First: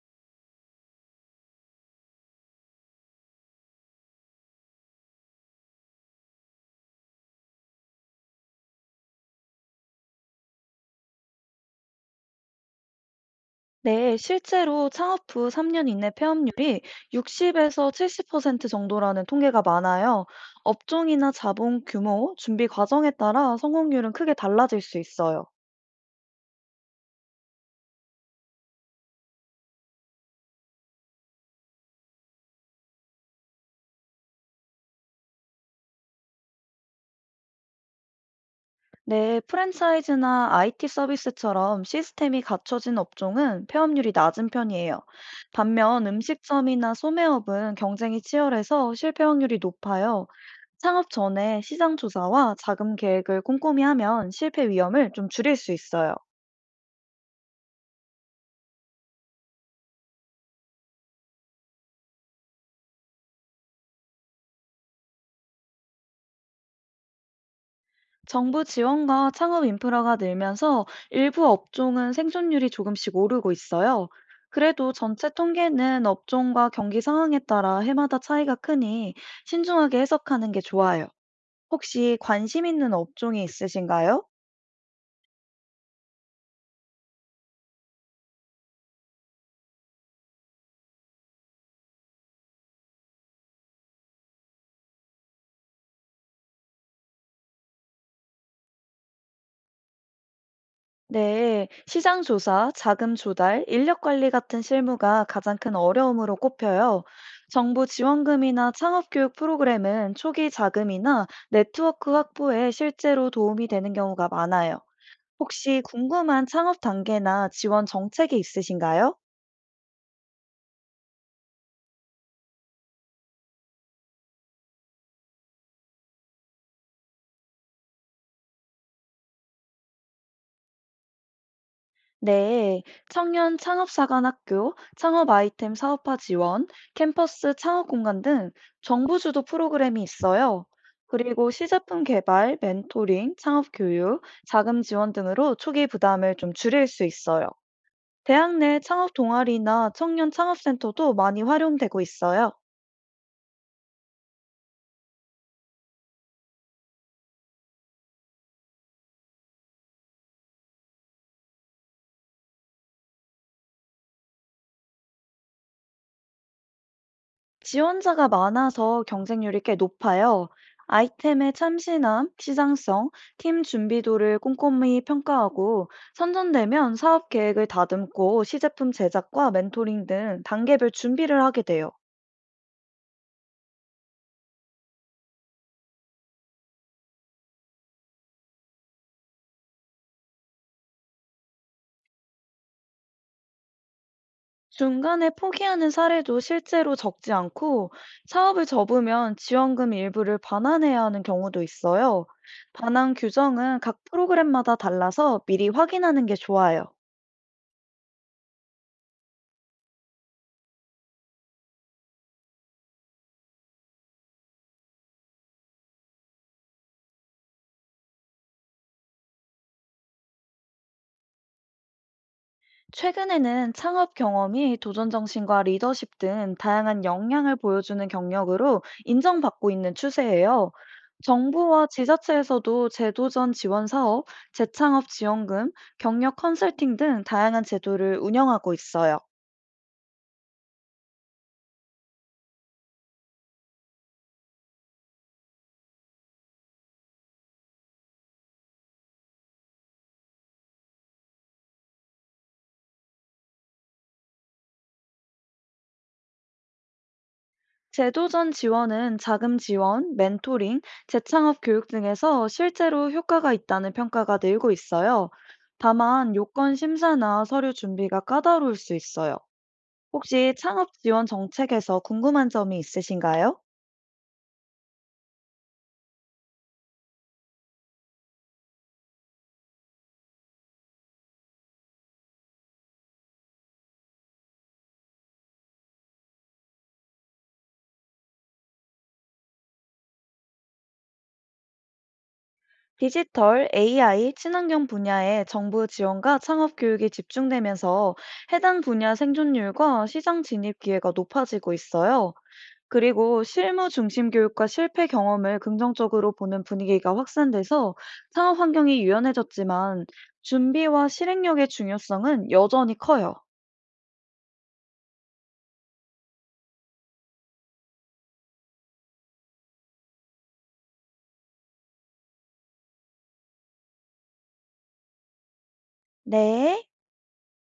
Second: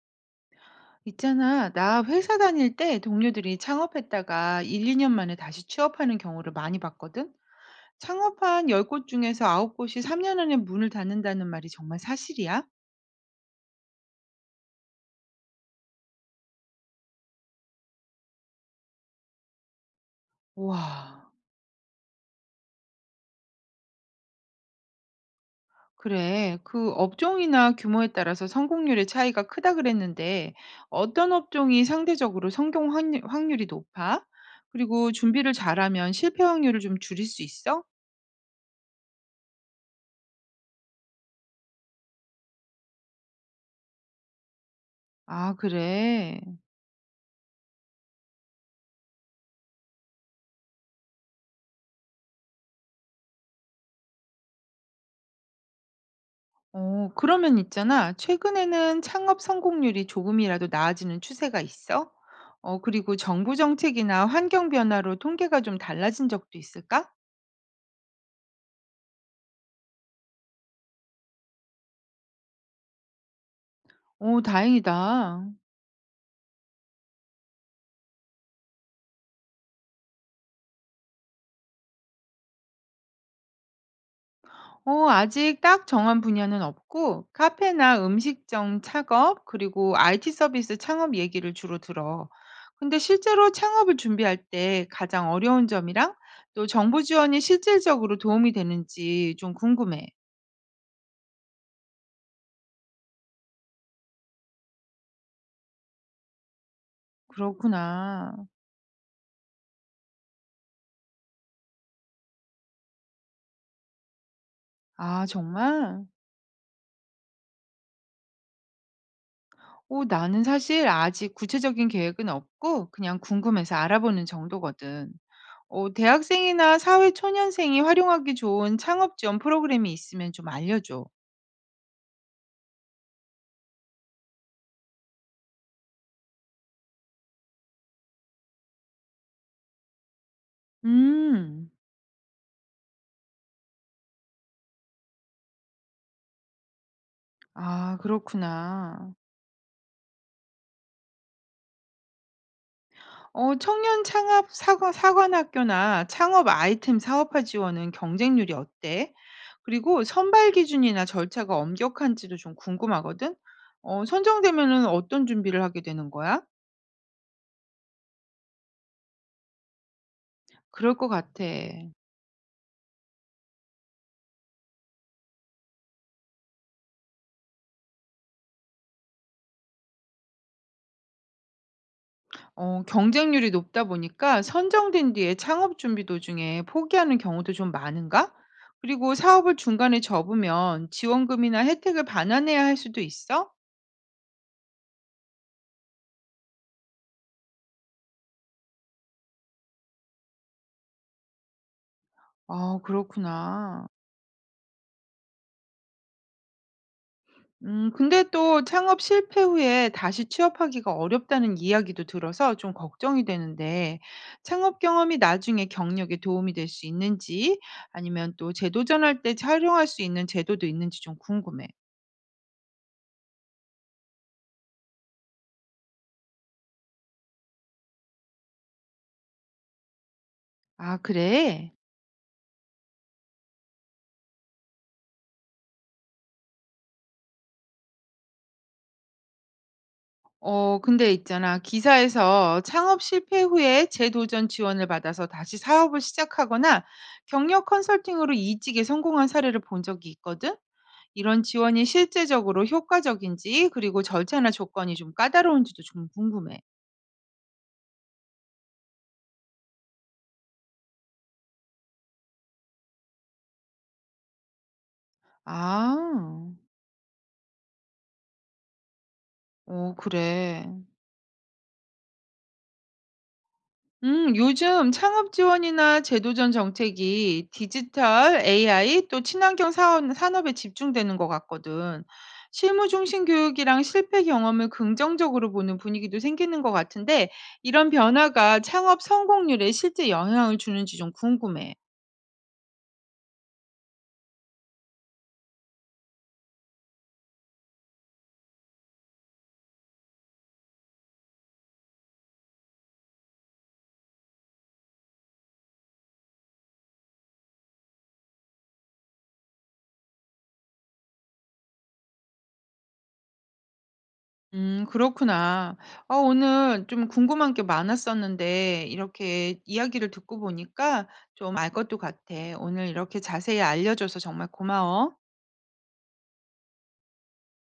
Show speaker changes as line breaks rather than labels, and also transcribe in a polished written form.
있잖아, 나 회사 다닐 때 동료들이 창업했다가 1, 2년 만에 다시 취업하는 경우를 많이 봤거든? 창업한 열 곳 중에서 아홉 곳이 3년 안에 문을 닫는다는 말이 정말 사실이야?
네, 실제로 창업 후 3년 이내 폐업률이 60에서 70% 정도라는 통계가 많아요.
와,
업종이나 자본 규모, 준비 과정에 따라 성공률은 크게 달라질 수 있어요.
그래. 그 업종이나 규모에 따라서 성공률의 차이가 크다 그랬는데, 어떤 업종이 상대적으로 확률이 높아? 그리고 준비를 잘하면 실패 확률을 좀 줄일 수 있어?
네, 프랜차이즈나 IT 서비스처럼 시스템이 갖춰진 업종은 폐업률이 낮은 편이에요.
아,
반면
그래.
음식점이나 소매업은 경쟁이 치열해서 실패 확률이 높아요. 창업 전에 시장 조사와 자금 계획을 꼼꼼히 하면 실패 위험을 좀 줄일 수 있어요.
어, 그러면 있잖아. 최근에는 창업 성공률이 조금이라도 나아지는 추세가 있어? 어, 그리고 정부 정책이나 환경 변화로 통계가 좀 달라진 적도 있을까?
정부 지원과 창업 인프라가 늘면서 일부 업종은 생존율이 조금씩 오르고 있어요.
오,
그래도 전체
다행이다.
통계는 업종과 경기 상황에 따라 해마다 차이가 크니 신중하게 해석하는 게 좋아요. 혹시 관심 있는 업종이 있으신가요?
어, 아직 딱 정한 분야는 없고, 카페나 음식점 창업, 그리고 IT 서비스 창업 얘기를 주로 들어. 근데 실제로 창업을 준비할 때 가장 어려운 점이랑 또 정부 지원이 실질적으로 도움이 되는지 좀 궁금해.
네, 시장 조사, 자금 조달, 인력 관리 같은 실무가 가장 큰 어려움으로 꼽혀요. 정부
그렇구나.
지원금이나 창업 교육 프로그램은 초기 자금이나 네트워크 확보에 실제로 도움이 되는 경우가 많아요.
아,
혹시
정말?
궁금한 창업 단계나 지원 정책이 있으신가요?
오, 나는 사실 아직 구체적인 계획은 없고 그냥 궁금해서 알아보는 정도거든. 어, 대학생이나 사회 초년생이 활용하기 좋은 창업 지원 프로그램이 있으면 좀 알려줘.
네, 청년 창업사관학교, 창업 아이템 사업화 지원, 캠퍼스 창업 공간 등 정부 주도 프로그램이 있어요. 그리고
음.
시제품 개발, 멘토링, 창업 교육, 자금 지원 등으로 초기 부담을 좀 줄일 수 있어요.
아,
대학 내 창업
그렇구나.
동아리나 청년 창업센터도 많이 활용되고 있어요.
어, 청년 창업 사관학교나 창업 아이템 사업화 지원은 경쟁률이 어때? 그리고 선발 기준이나 절차가 엄격한지도 좀 궁금하거든. 어, 선정되면은 어떤 준비를 하게 되는 거야?
지원자가 많아서 경쟁률이 꽤 높아요.
그럴 것 같아.
아이템의 참신함, 시장성, 팀 준비도를 꼼꼼히 평가하고 선전되면 사업 계획을 다듬고 시제품 제작과 멘토링 등 단계별 준비를 하게 돼요.
어, 경쟁률이 높다 보니까 선정된 뒤에 창업 준비 도중에 포기하는 경우도 좀 많은가? 그리고 사업을 중간에 접으면 지원금이나 혜택을 반환해야 할 수도 있어?
중간에 포기하는 사례도 실제로 적지 않고 사업을 접으면 지원금 일부를 반환해야 하는 경우도 있어요.
아,
반환 규정은
그렇구나.
각 프로그램마다 달라서 미리 확인하는 게 좋아요.
근데 또 창업 실패 후에 다시 취업하기가 어렵다는 이야기도 들어서 좀 걱정이 되는데, 창업 경험이 나중에 경력에 도움이 될 수 있는지, 아니면 또 재도전할 때 활용할 수 있는 제도도 있는지 좀 궁금해.
최근에는 창업 경험이 도전 정신과 리더십 등 다양한 역량을 보여주는 경력으로 인정받고 있는 추세예요.
아, 그래?
정부와 지자체에서도 재도전 지원 사업, 재창업 지원금, 경력 컨설팅 등 다양한 제도를 운영하고 있어요.
어, 근데 있잖아. 기사에서 창업 실패 후에 재도전 지원을 받아서 다시 사업을 시작하거나 경력 컨설팅으로 이직에 성공한 사례를 본 적이 있거든. 이런 지원이 실제적으로 효과적인지 그리고 절차나 조건이 좀 까다로운지도 좀 궁금해.
재도전 지원은 자금 지원, 멘토링, 재창업 교육 등에서 실제로 효과가 있다는 평가가 늘고 있어요. 다만
아.
요건 심사나 서류 준비가 까다로울 수 있어요.
어,
혹시
그래.
창업 지원 정책에서 궁금한 점이 있으신가요?
요즘 창업 지원이나 제도전 정책이 디지털, AI 또 친환경 사업, 산업에 집중되는 것 같거든. 실무 중심 교육이랑 실패 경험을 긍정적으로 보는 분위기도 생기는 것 같은데, 이런 변화가 창업 성공률에 실제 영향을 주는지 좀 궁금해.
디지털, AI, 친환경 분야에 정부 지원과 창업 교육이 집중되면서 해당 분야 생존율과 시장 진입 기회가 높아지고 있어요. 그리고 실무 중심 교육과 실패 경험을 긍정적으로 보는 분위기가 확산돼서 창업 환경이 유연해졌지만 준비와 실행력의 중요성은 여전히 커요.
그렇구나. 아, 오늘 좀 궁금한 게 많았었는데, 이렇게 이야기를 듣고 보니까 좀 알 것도 같아. 오늘 이렇게 자세히 알려줘서 정말 고마워.
네.